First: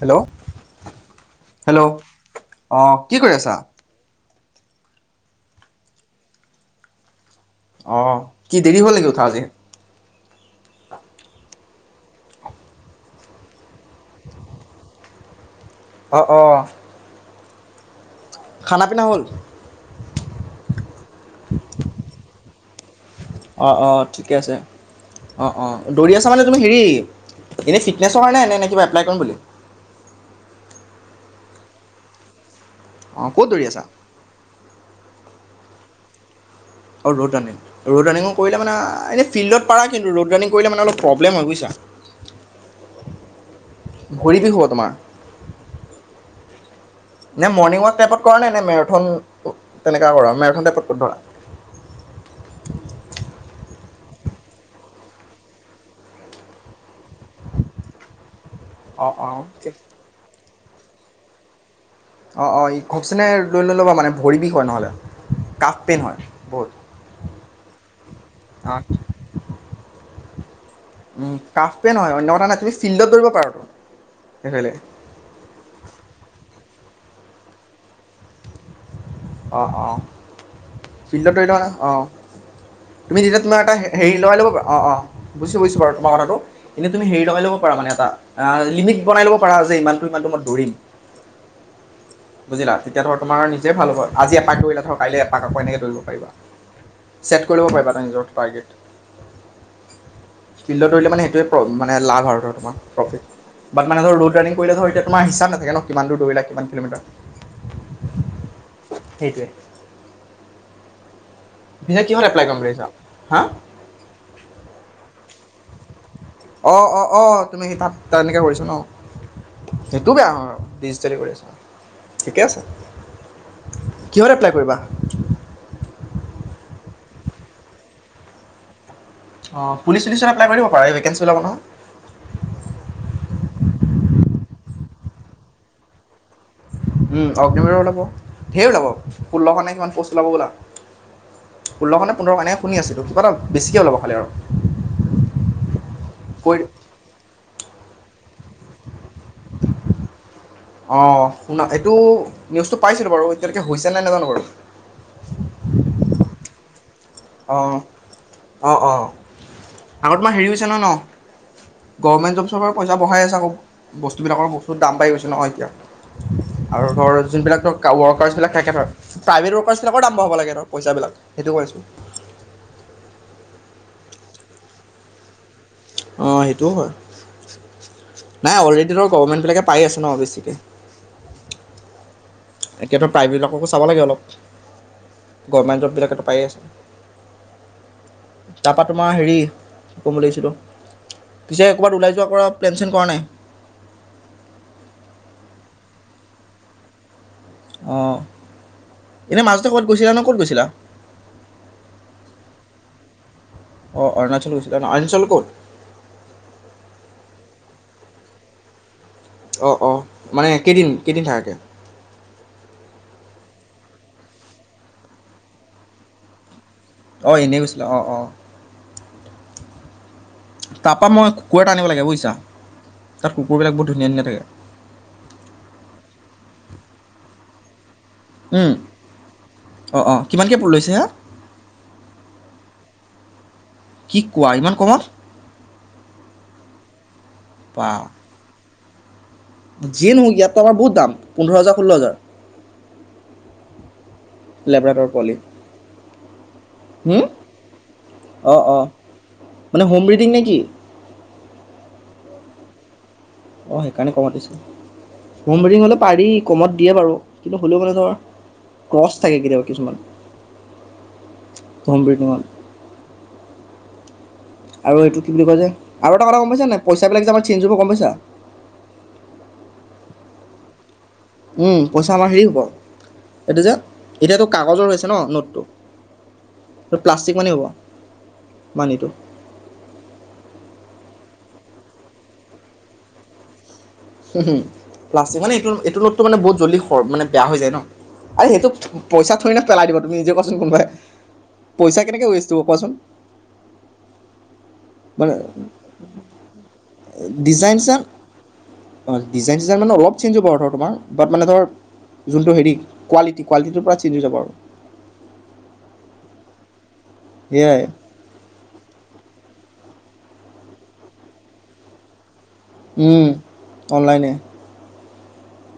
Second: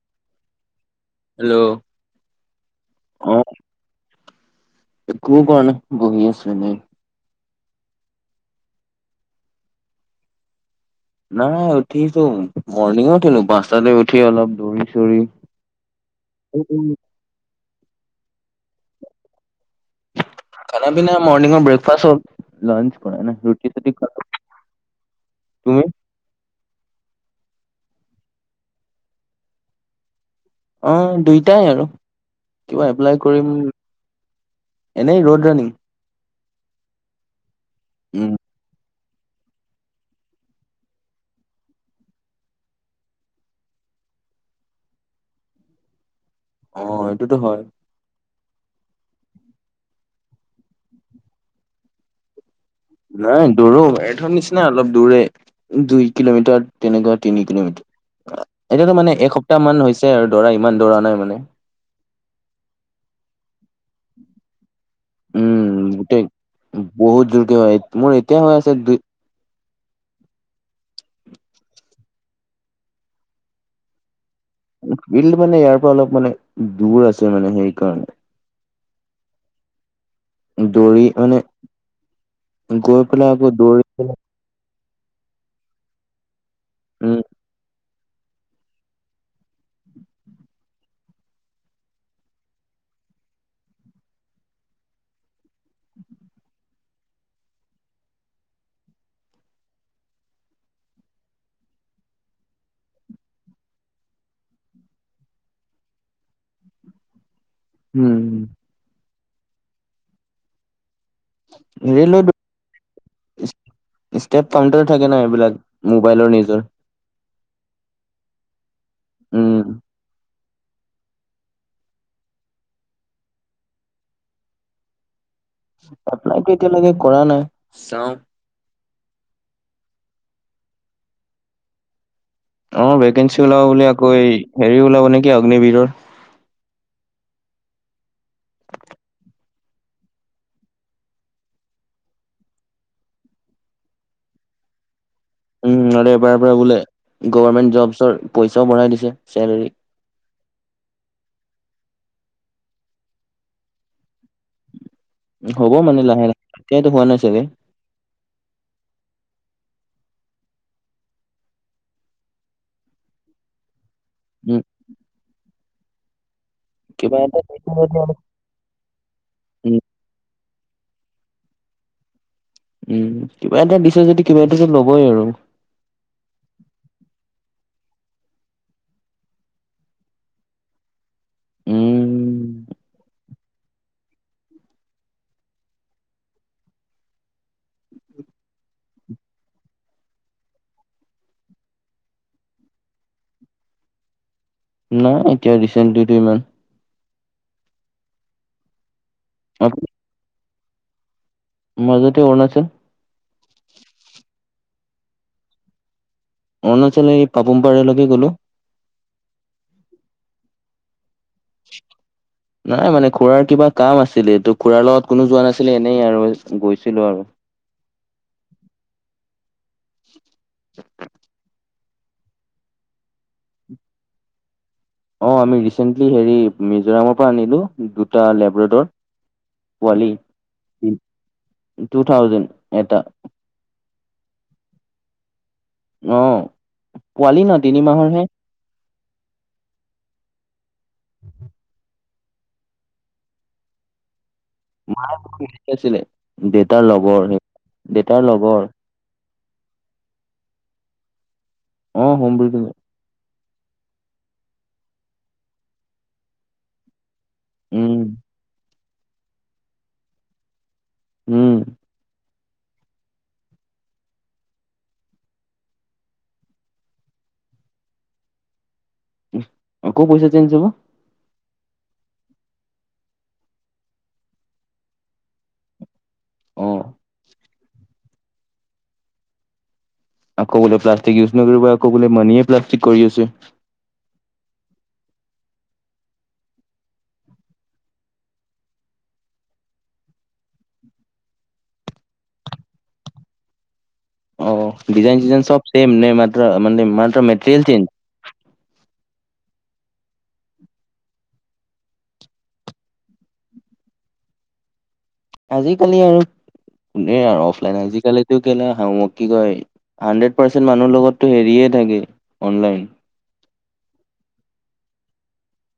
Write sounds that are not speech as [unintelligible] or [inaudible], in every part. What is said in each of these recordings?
Hello hello অ', কি কৰি আছা? একো কৰা নাই বহি আছোঁ এনেই। অ', কি দেৰি হ'ল নেকি উঠা আজি? নাই উঠিছো, মৰ্ণিঙো উঠিলো পাঁচটাতে উঠি অলপ দৌৰি-চৌৰি অ', অ'। খানা পিনা হ'ল? খানা পিনা মৰ্নিংৰ ব্ৰেকফাষ্ট হ'ল লাঞ্চ কৰা নাই। ৰুটি অ', চুটি অ', খালো ঠিকে আছে অ', অ'। তুমি দৌৰি আছা মানে তুমি হেৰী, এনে ফিটনেছৰ কাৰনে নে নে কিবা এপ্লাই কৰিম বুলি? অ', দুইটাই আৰু কিবা এপ্লাই অঁ ক'ত কৰিম দৌৰি আছা এনেই ৰোড ৰানিং। অ', ৰোড ৰানিং, ৰোড উম ৰানিঙো কৰিলে মানে এনেই ফিল্ডত পাৰা কিন্তু, ৰোড ৰানিং কৰিলে মানে অলপ প্ৰব্লেম হয়, বুজিছা। ভৰি বিষ হ'ব তোমাৰ। অঁ। নে মৰ্ণিং ৱাক টাইপত কৰা নাই নে, মেৰাথন তেনেকা কৰা মেৰাথন টাইপত কৰা। নাই দৌৰো মেৰ্থন নিচিনা অলপ দৌৰে। দুই কিলোমিটাৰ তেনেকুৱা তিনি কিলোমিটাৰ। এতিয়াতো অঁ মানে অঁ এসপ্তাহ ঠিকে। মান হৈছে আৰু দৌৰা ইমান দৌৰা নাই মানে। অ অ ইখচনে লৈ নল'বা মানে ভৰি বিষ হয়, নহ'লে। কাফ উম, পেইন হয় গোটেই বহুত বহুত জোৰকে হয়, মোৰ এতিয়া হৈ আছে অঁ বিষ। উম, কাফ পেন হয়, অন্য কথা নাই তুমি ফিল্ডত দৌৰিব পাৰাতো এইফালে। ফিল্ড মানে ইয়াৰ পৰা অলপ মানে দূৰ আছে মানে সেইকাৰণে। অঁ অঁ। দৌৰি ফিল্ডত মানে দৌৰি থাকা অঁ, গৈ তুমি পেলাই তেতিয়া আকৌ তোমাৰ এটা দৌৰি হেৰি পেলাই লগাই ল'ব পাৰা অঁ অঁ। বুজিছোঁ বুজিছোঁ বাৰু তোমাৰ কথাটো, এনেই তুমি উম হেৰি লগাই ল'ব পাৰা মানে এটা। অঁ, লিমিট বনাই ল'ব পাৰা যে ইমানটো ইমানটো মই দৌৰিম। বুজিলা তেতিয়া ধৰ তোমাৰ নিজেই ভাল হ'ব। আজি এপাক দৌৰিলা ধৰ কাইলৈ এপাক আকৌ এনেকৈ দৌৰিব পাৰিবা। ছেট কৰি ল'ব পাৰিবা তেনকৈ নিজৰ টাৰ্গেট। ফিল্ডত দৌৰিলে মানে সেইটোৱে মানে লাভ আৰু তোমাৰ প্ৰফিট। বাত মানে ধৰ ৰোড ৰানিং কৰিলে ধৰ এতিয়া তোমাৰি হিচাপ নাথাকে ন' কিমান দূৰ দৌৰিলা কিমান কিলমিটাৰ। উম। সেইটোৱে। এতিয়া হেৰি লৈ কিহত এপ্লাই কৰিম বুলি ভাবিছা হা? ষ্টেপ কউণ্টাৰো থাকে ন এইবিলাক মোবাইলৰ নিউজ অঁ অঁ অঁ, তুমি সি তাত তেনেকৈ কৰিছা ন'? উম সেইটো বেয়া নহয় আৰু ডিজিটেলি কৰি আছা ঠিকে আছে। কিহত এপ্লাই কৰিবা? এপ্লাইটো এতিয়ালকে কৰা নাই, চাও। অঁ পুলিচ চুলিচত এপলাই কৰিব পাৰে এই ভেকেঞ্চি ওলাব নহয়। অঁ ভেকেঞ্চি ওলাব বুলি আকৌ হেৰি ওলাব নেকি অগ্নিবিৰৰ। উম অগ্নিবিৰৰ ওলাব, ধেৰ ওলাব ষোল্লশ নে কিমান প'ষ্ট ওলাব হ। ষোল্লশনে পোন্ধৰশ এনেহে শুনি আছিলো, কিবা এটা বেছিকে ওলাব খালি আৰু। উম আৰু এইবাৰৰ পৰা কৈ বোলে গভৰ্মেণ্ট জবছৰ পইচাও বঢ়াই দিছে চেলাৰী। অঁ শুনা এইটো নিউজটো পাইছিলো বাৰু এতিয়ালৈকে হৈছে নাই নেজানো বাৰু। হ'ব মানে লাহে লাহে, এতিয়াইটো হোৱা নাই চাগে। অঁ অঁ অঁ, আগত তোমাৰ হেৰি হৈছে নহয় ন। গভৰ্ণমেণ্ট জব চৰ পৰা পইচা বঢ়াই আছে আকৌ, বস্তুবিলাকৰ উম বস্তুৰ দাম বাঢ়ি গৈছে নহয় এতিয়া। আৰু ধৰ কিবা এটা যোনবিলাক কাউ ৱৰ্কাৰ্ছবিলাক থাকে ধৰ, প্ৰাইভেট উম ৱৰ্কাৰছ বিলাকৰ দাম বঢ়াব লাগে ধৰক পইচাবিলাক সেইটো কৈছো। উম, কিবা এটা দিছে যদি কিবা এটা ল'বই আৰু। অঁ সেইটোও হয়, নাই অলৰেডি ধৰ গভণমেণ্টবিলাকে পাই আছে ন বেছিকে। উম এতিয়া ধৰ প্ৰাইভেট বিলাককো চাব লাগে অলপ, গভৰমেণ্ট জবিলাকেতো পায়ে আছে। তাৰপা তোমাৰ হেৰি কি কম বুলি ভাবিছিলো। পিছে ক'ৰবাত ওলাই যোৱা কৰা প্লেন চেলেন কৰা নাই। নাই এতিয়া ৰিচেন্টতো দুই দিনমান অঁ। এনে আপ- গৈছিলা ন ক'ত গৈছিলা মাজতে অৰুণাচল অৰুণাচল গৈছিলা ন অৰুণাচলৰ কত অৰুণাচল এই পাপুম পাৰলৈকে গ'লো অঁ অঁ মানে কেইদিন কেইদিন থাকাকৈ নাই মানে খুৰাৰ কিবা কাম আছিলেটো খুৰাৰ লগত কোনো যোৱা নাছিলে এনেই আৰু গৈছিলো আৰু অ এনেই গৈছিলে অ অ [unintelligible] তাপা মই কুকুৰ এটা আনিব লাগে বুজিছা তাত কুকুৰবিলাক বহুত ধুনীয়া ধুনীয়া থাকে অ আমি ৰিচেণ্টলি হেৰি মিজোৰামৰ পৰা আনিলো দুটা থাকে লেবৰেদৰ অঁ পোৱালি অঁ কিমানকৈ লৈছে হা টু থাউজেন এটা কি কোৱা ইমান কমত অ পোৱালি ন তিনি মাহৰহে যিয় নহক ইয়াতটো আমাৰ বহুত দাম পোন্ধৰ হাজাৰ ষোল্ল হাজাৰ লেব্ৰাডৰ মাইয়ে পোৱালি [unintelligible] আছিলে দেউতাৰ হুম লগৰ সেই দেউতাৰ অঁ লগৰ অঁ মানে হমব্ৰিডিং নে কি অ হোম ব্ৰিডিং অ সেইকাৰণে কমত দিছে হোম ব্ৰিডিং হলে পাৰি কমত দিয়ে বাৰু কিন্তু হ'লেও মনে উম ধৰা ক্ৰচ থাকে কেতিয়াবা কিছুমান উম হোম ব্ৰিডিংৰ আৰু এইটো কি বুলি কয় যে আৰু এটা কমাই নাই পইচাবিলাক যে আমাৰ চেন্জ হ'ব গম পাইছা আকৌ পইচা চেন্জ হব উম পইচা আমাৰ হেৰি হ'ব এইটো যে এতিয়াতো কাগজৰ হৈছে ন নোটটো অ টো প্লাষ্টিক মানি হ'ব মানীটো আকৌ বোলে প্লাষ্টিক ইউজ নকৰিবা আকৌ বোলে মানীয়ে প্লাষ্টিক কৰি আছে প্লষ্টিক মানে এইটো এইটো নোটটো মানে বহুত জল্দি মানে বেয়া হৈ যায় ন আৰ সেইটো পইচা থৰি নে পেলাই দিব তুমি নিজে কোৱাচোন কোনবাই পইচা কেনেকে ৱেষ্ট কৰিব কোৱাচোন অঁ ডিজাইন মানে চিজাইন চব চেম নে মাত্ৰ মানে মাত্ৰ মেটেৰিয়েল ডিজাইন চেঞ্জ চিজাইন ডিজাইন চিজাইন মানে অলপ চেঞ্ হ'ব আৰু ধৰ তোমাৰ বাট মানে ধৰ যোনটো হেৰি কোৱালিটি কোৱিটিটোৰ পৰা চে্জ হৈ যাব আৰু আজিকালি আৰু কোনে আৰু অফলাইন সেয়াই আজিকালি কি কয় হাড্ৰেড পাৰ্চেন্ট মানুহৰ লগতো হেৰিয়ে থাকে অনলাইন অ অনলাইনেই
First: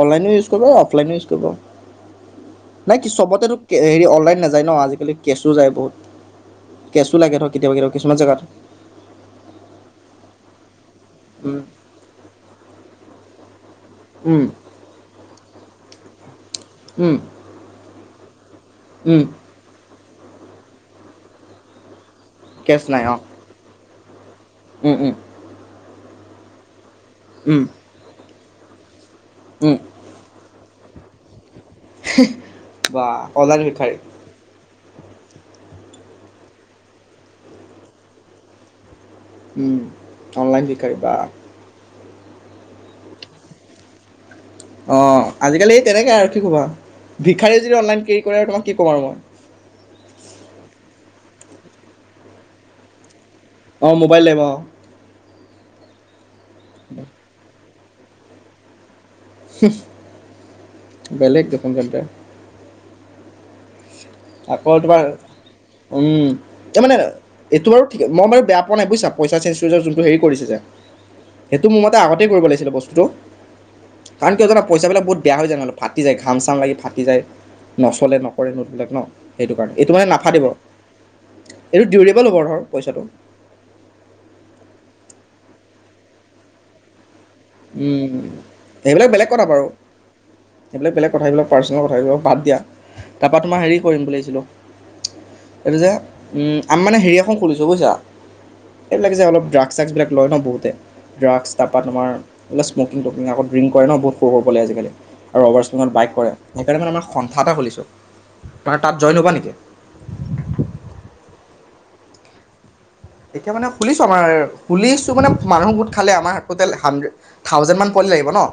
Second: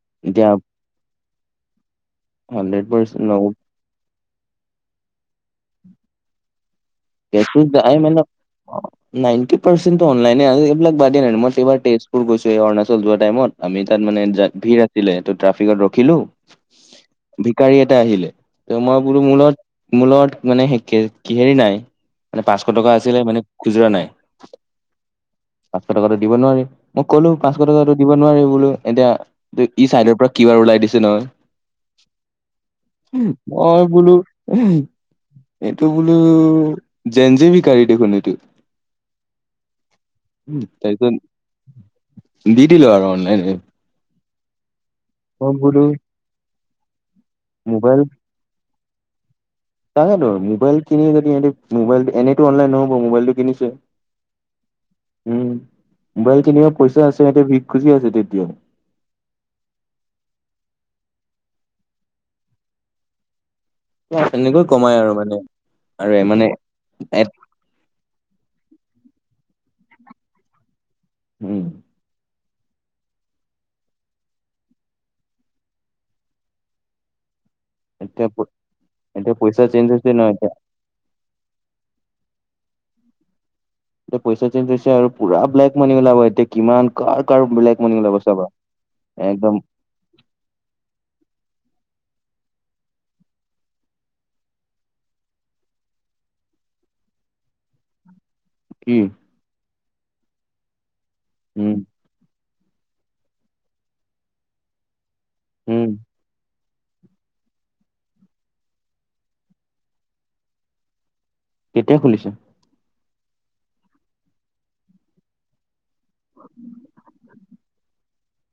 অনলাইন ইউজ এতিয়া কৰিব অফলাইন ইউজ কৰিব হাণ্ড্ৰেড নাই কি পাৰ্চেন্ট চবতেতো হেৰি অনলাইন নাযায় ন আজিকালি কেছটো যায় বহুত কেছোও লাগে ধৰক কেতিয়াবা কিছুমান জেগাত অ নাইনটি পাৰ্চেণ্টেই অলাইনে আজি এইবিলাক বাদ দিয়া নাই মই উম এইবাৰ তেজপুৰ গৈছো এইবা অৰুাচল যোৱা টাইমত আমি তাত মানে উম জাত ভিৰ আছিলে ত ট্ৰাফিকত ৰখিলো উম ভিকাৰী এটা আহিলে ত মই উম বোলো মোৰ মোৰলগত মানে কে হেৰি নাই মানে পাঁচশ কেছ টকা আছিলে মানে খুচুৰা নাই উহ উহ পাঁচশ টকাতো দিব নোৱাৰি মই কলো পাঁচশ উম। টকাতো দিব নোৱাৰি বোলো এতিয়া ত উম, ই ছাইডৰ পৰা কিবাৰ ওলাই দিছে নহয় বা অনলাইন মই ভিক্ষাৰী। বোলো এইটো বোলো যেন যিবিকাৰী দেখোন এইটো উম, অনলাইন ভিক্ষাৰী বা তাৰপিছত কিনি দিলো আৰু অনলাইনে। অঁ আজিকালি বোলো তেনেকৈ আৰু কি খ'বা ভিখাৰিয়ে যদি মোবাইল অনলাইন কেৰি কৰে আৰু তোমাক কি ক'ম আৰু মই, তাকেতো ম'বাইল কিনি যদি ইহতি ম'বাইল টো এনেতটো অনলাই নহ'ব ম'বাইল কিনি অ', ম'বাইল লাগিব অ উম মোবাইল কিনিব পইচা আছে সিহঁতিতে ভিষ খুজি আছে তেতিয়াও, বেলেগ দেখনোন চন্তাৰ এনেকৈ আকৌ কমাই তোমাৰ আৰু মানে আৰু উম মানে তামানে এ- এইটো বাৰু ঠিক মই বাৰু বেয়া পোৱা নাই বুইছা পইচা চেঞ্জ হেৰি কৰিছে যে উম সেইটো মই তাৰ আগতেই কৰিব লাগিছিলে বস্তুটো। কাৰণ কিয় যানা পইচাবিলাক বহুত বেয়া হৈ যায় হ'লে ফাটি যায় ঘাম চাম লাগি ফাটি যায় নচলে এতিয়া প- নকৰে নোটবিলাক ন এতিয়া সেইটো পইচা কাৰণে, চেঞ্জ এইটো মানে হৈছে ন নাফাতিব। এতিয়া এইটো ডিউৰেবল পইচাটো। এতি পইচা টো আৰু পুৰা ব্লেক মানি ওলাব এতিয়া। কিমান কাৰ কাৰ বেলেগ মনি উম, ওলাব চাবা বেলেগ কথা একদম। বাৰু। সেইবিলাক বেলেগ কথাবিলাক পাৰ্চনেল কথাবিলাক বাদ দিয়া তাৰপৰা তোমাৰ হেৰি কৰিম বুলি ভাবিছিলোঁ এইটো যে আমি মানে হেৰি এখন খুলিছোঁ বুইছা। কি এইবিলাক যে অলপ ড্ৰাগছ চ্ৰাগছ বিলাক লয় ন বহুতে ড্ৰাগছ উম তাৰপৰা তোমাৰ। বোলে স্মকিং টকিংকৌ ড্ৰিং কৰে ন বহুত সৰু সৰু পোৱালি বোৰে আজিকালি আৰু ৰভাৰ উম স্পিঙত বাইক কৰে। সেই কাৰনে আমি আমাৰ সন্থা এটা খুলিছোঁ তোমাৰ তাত জইন হ'বা নেকি? কেতিয়া খুলিছে, এতিয়া মানে খুলিছো আমাৰ খুলিছো মানে মানুহ গো। খালে আমাৰ টোটেল হাড্ৰেড থাউজেণ্ড মান লাগিব ন।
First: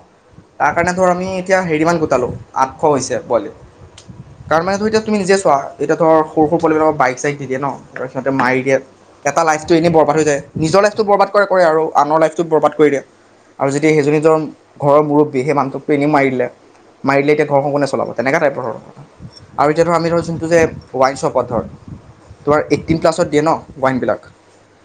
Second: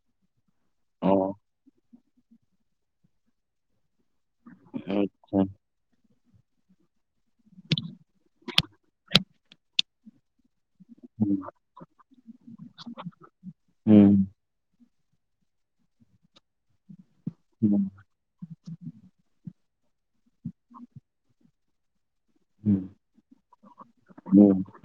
তাৰ কাৰণে ধৰ অ আমি এতিয়া হেৰি মান গোটালো আঠশ হৈছে পোৱালি। তাৰ মানে ধৰ এতিয়া তুমি নিজে আচ্ছা চোৱা এতিয়া ধৰ সৰু সৰু পোৱালিবিলাক বাইক চাই দি দে ন তপিছতে মাৰি দিয়ে। এটা লাইফটো এনেই বৰবাদ হৈ যায়। নিজৰ লাইফটো বৰবাদ উম কৰে কৰে আৰু আনৰ লাইফটো বৰবাদ কৰি দিয়ে আৰু যদি সেইজনীজনৰ। উম ঘৰৰ মুৰববী সেই মানুহটোক এনেই মাৰি দিলে মাৰিদিলে এতিয়া ঘৰখন কোনে চলাব। তেনেকুৱা টাইপৰ ধৰ আৰু এতিয়া ধৰক আমি ধৰ যোনটো যে ৱাইন চপত ধৰ। তোম এইটিন প্লাছত দিয়ে ন বৱাইনিলাক উম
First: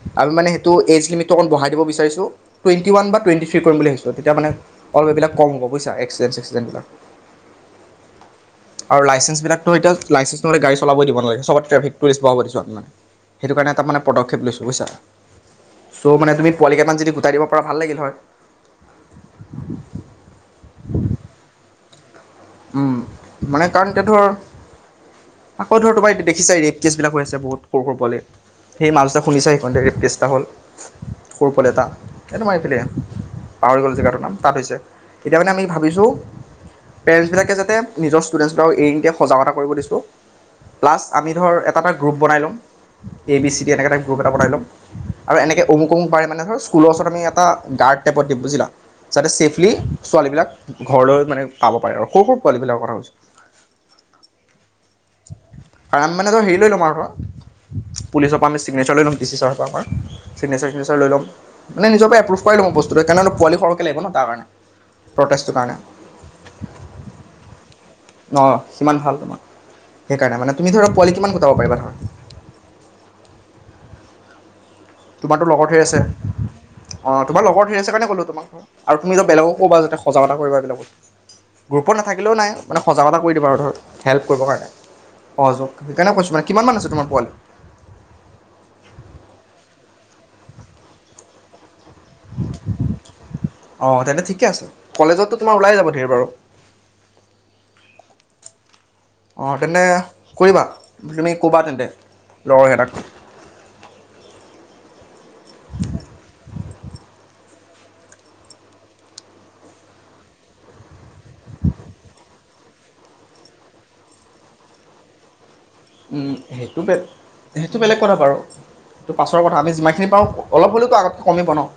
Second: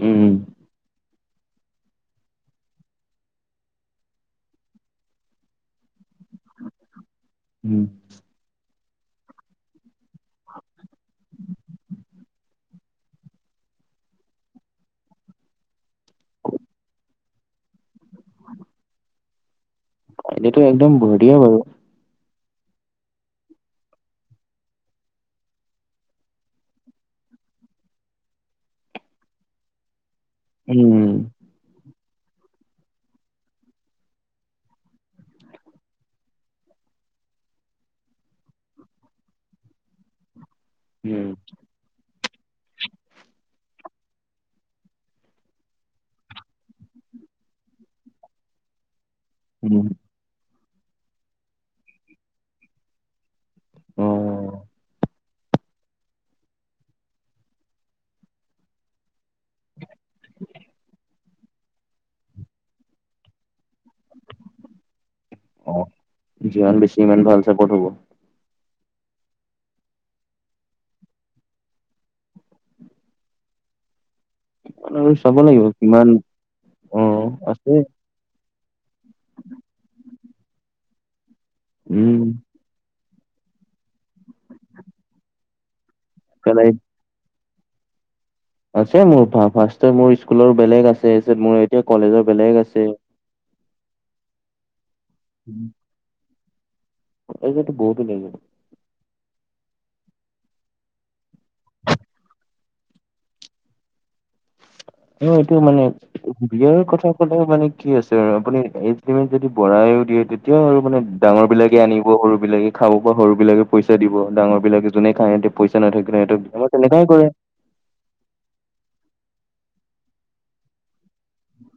উম উম সেইটো এজ লিমি টো অলপ বহাই দিব বিচাৰছো টুৱেনটি ৱান বা টুৱেনটি ঠি কৰি বুলি ভাবিছো তেতিয়া মানে? অলপ এইবিলাক কম গব বুইছা এক্সিডেণ্ট চেক্সি ডেণ্টবিলাক। উম। আৰু লাইচেন্স বিলাকতো এতিয়া লাইচেঞ্চ নতে গাড়ী চলাব দিবালাগেব ট্ৰেক টৰিষ্ট বহাব দিছোঁ মানে সেইটো কাৰণে তাৰমানে পদক্ষে লৈছোঁ বুজছা, চ' মানে তুমি পোৱালি কেইটান যদি গোটাই দিব পৰাাৰ ভাল লাগিল হয়। হয়। এইটো একদম বঢ়িয়া বাৰু। মানে, কাৰণ এতিয়াধৰ আকৌ ধৰ তোমাৰ দেখিছা ৰেপ কেছ বিলাক হৈ আছে বহুত সৰু সৰু পোৱালিৰ। [unintelligible] [unintelligible] উম। সৰু পোৱালি এটা এই তোমৰ এইফালে। পাহৰি গ'লো জেগাটোৰ নাম তাত হৈছে, এতিয়া মানে আমি ভাবিছো পেৰেণ্টছ বিলাকে যাতে নিজৰ ষ্টুডেণ্টছবিলাক এৰি নিদিয়ে সজাগতা কৰিব দিছোঁ প্লাছ উম আমি ধৰ এটা এটা গ্ৰুপ বাই'ম এ বি চি দি এনেকা টাইপ গ্ৰুপ এটা বনাই ল'ম। আৰু এনেকে অমুক অমুক পাৰে মানে ধৰ স্কুলৰ ওচৰত আমি এটা গাৰ্ড টাইপত দিম বুজিলা। যাতে চছেফলি উম ছোৱালী বিলাক ঘৰলৈ মানে পাব পাৰে আৰু সৰু সৰু পোৱালী বিলাকৰ কথা কৈছোঁ। উম, আৰাম মেনেজৰ হেৰি লৈ ল'ম আৰু পৰা পুলিচৰ পৰা আমি চিগনেচাৰ লৈ ল'ম ডি চি চাৰৰ পৰা আমাৰ। চিগনেচাৰ চিগনেচাৰ লৈ ল'ম। মানে নিজৰ পৰা এপ্ৰুভ কৰাই লম বস্তুটো কাৰণ পোৱালি সৰহক লাগিব ন তাৰকাৰণে প্ৰেষ্টটো অ কাৰণে। যিমান বেছি ইমান ভাল চাপৰ্ট হ'ব। অ', সিমান ভাল তোমাৰ সেইকাৰণে মানে তুমি ধৰা পোৱালি কিমান কটাব পাৰিবা ধৰা? আৰু চাব তোমাৰতো লাগিব লগৰ ধেই আছে কিমান অ', তোমাৰ লগৰ ঢেৰ আছে কাৰণে ক'লোঁ তোমাক। আৰু তুমি যে বেলেগক ক'বা যাতে সজাগতা কৰিবা বেলেগত গ্ৰুপত উম নাথাকিলেও নাই। মানে সজাগতা কৰিদিম আৰু ধৰ হেল্প কৰিবৰ কাৰণে সহযোগ সেইকাৰণে কৈছোঁ মানে কিমান পেলাই মমান আছে তোমাৰ পোৱালি? আছে মোৰ ফাৰ্ষ মোৰ স্কুলৰ বেলেগ আছে তাৰপিছত মোৰ এতিয়া কলেজৰ বেলেগ আছে। অ', তেন্তে ঠিকে আছে কলেজতো তোমাৰ ওলাই যাব ধেৰ বাৰু। এইটোৱেটো বহুত ওলাই যাব। অ', তেন্তে কৰিবা তুমি ক'বা তেন্তে লগৰ কেইটাক। অ', এইটো মানে বিয়াৰ কথা ক'লে মানে কি আছে আৰু আপুনি এইজ লিমিট যদি বঢ়াইও দিয়ে। এতিয়াও আৰু মানে ডাঙৰ বিলাকে আনিব সৰু বিলাকে খাব পৰা সৰু বিলাকে পইচা দিব ডাঙৰ বিলাকে যোনে খায় পইচা নথাকিলে সিহঁতে সেইটো বে তেনেকাই কৰে। সেইটো বেলেগ কথা বাৰু। ত' পাছৰ কথা আমিমানখিনি হ'লেও আগত কে কমিব ন'।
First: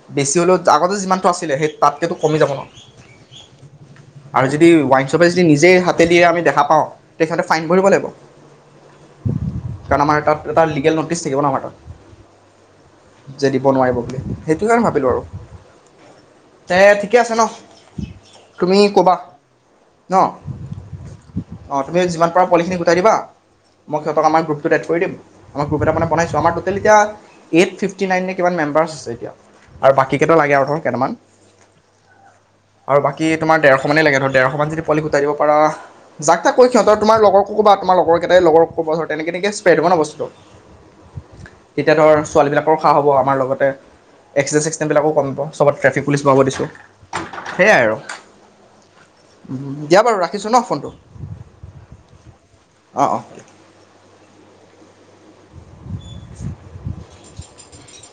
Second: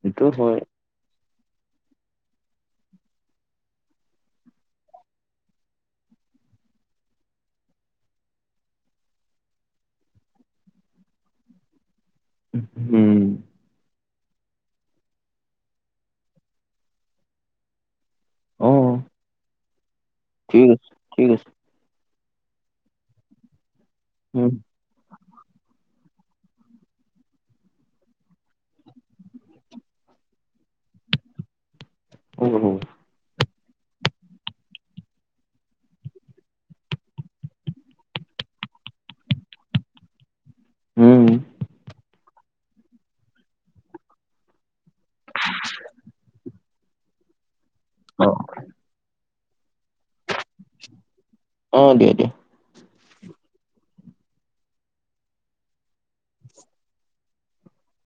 সেইটো বেছি হ'লেও হয়। আগতে যিমানটো আছিলে সেই তাতকো কমিব যাব ন'। আৰু যদি ৱাইনশ্বপে যদি নিজেই হাতে দিয় আমি দেখা পাওঁ তে সিহঁতে ফাইন ভৰিব লাগিব। কাৰণ আমাৰ তাত লিগেল নটিছ ন' আমাৰ তাত। উ, উম। যে দিব নোৱাৰিব বুলি, সেইটো কাৰণে ভাবিলোঁ আৰু। তে ঠিকে আছে ন'। অ তুমি ক'বা ন ঠিক আছে ঠিক আছে অ', তুমি যিমান পাৰা পোৱালিখিনি গোটাই দিবা। মই সিহঁতক আমাৰ উম গ্ৰুপটোত এড কৰি দিম। আমাৰ গ্ৰুপ এটানে বনাইছো আমাৰ 'টেল এতিয়া এইট ফিফটি নাইনে কিমান মেম্বাৰ্চ আছে এতিয়া। আৰু বাকী কেইটা লাগে আৰু ধৰ কেইটামান হ'ব হ'ব আৰু বাকী তোমাৰ ডৰশ মানেই লাগে ধৰ ডেৰশ মান যদি পালি গোতাই দিব পাৰ যাক তাক কৰি সিহঁত তোম লগৰ ক'বা তোমাৰ লগৰকেইাই লগৰ ক'ব ধৰ তেনেকেই তেনেকেই স্প্ৰে'ব হ'ব ন বস্তুটো। উম, এতিয়া ধৰ ছোৱালী বিলাকৰো খা হ'ব আমাৰ লগতে। এক্সাইজ চে্সটাইমবিলাকো কমিব চবত ট্ৰেফিক পুলিচ বহাব দিছোঁ সেয়াই আৰু। অ', দিয়া বাৰু ৰাখিছোঁ ন' ফ'ন টো। অ' দিয়- দিয়। অ', অ'। [inaudible]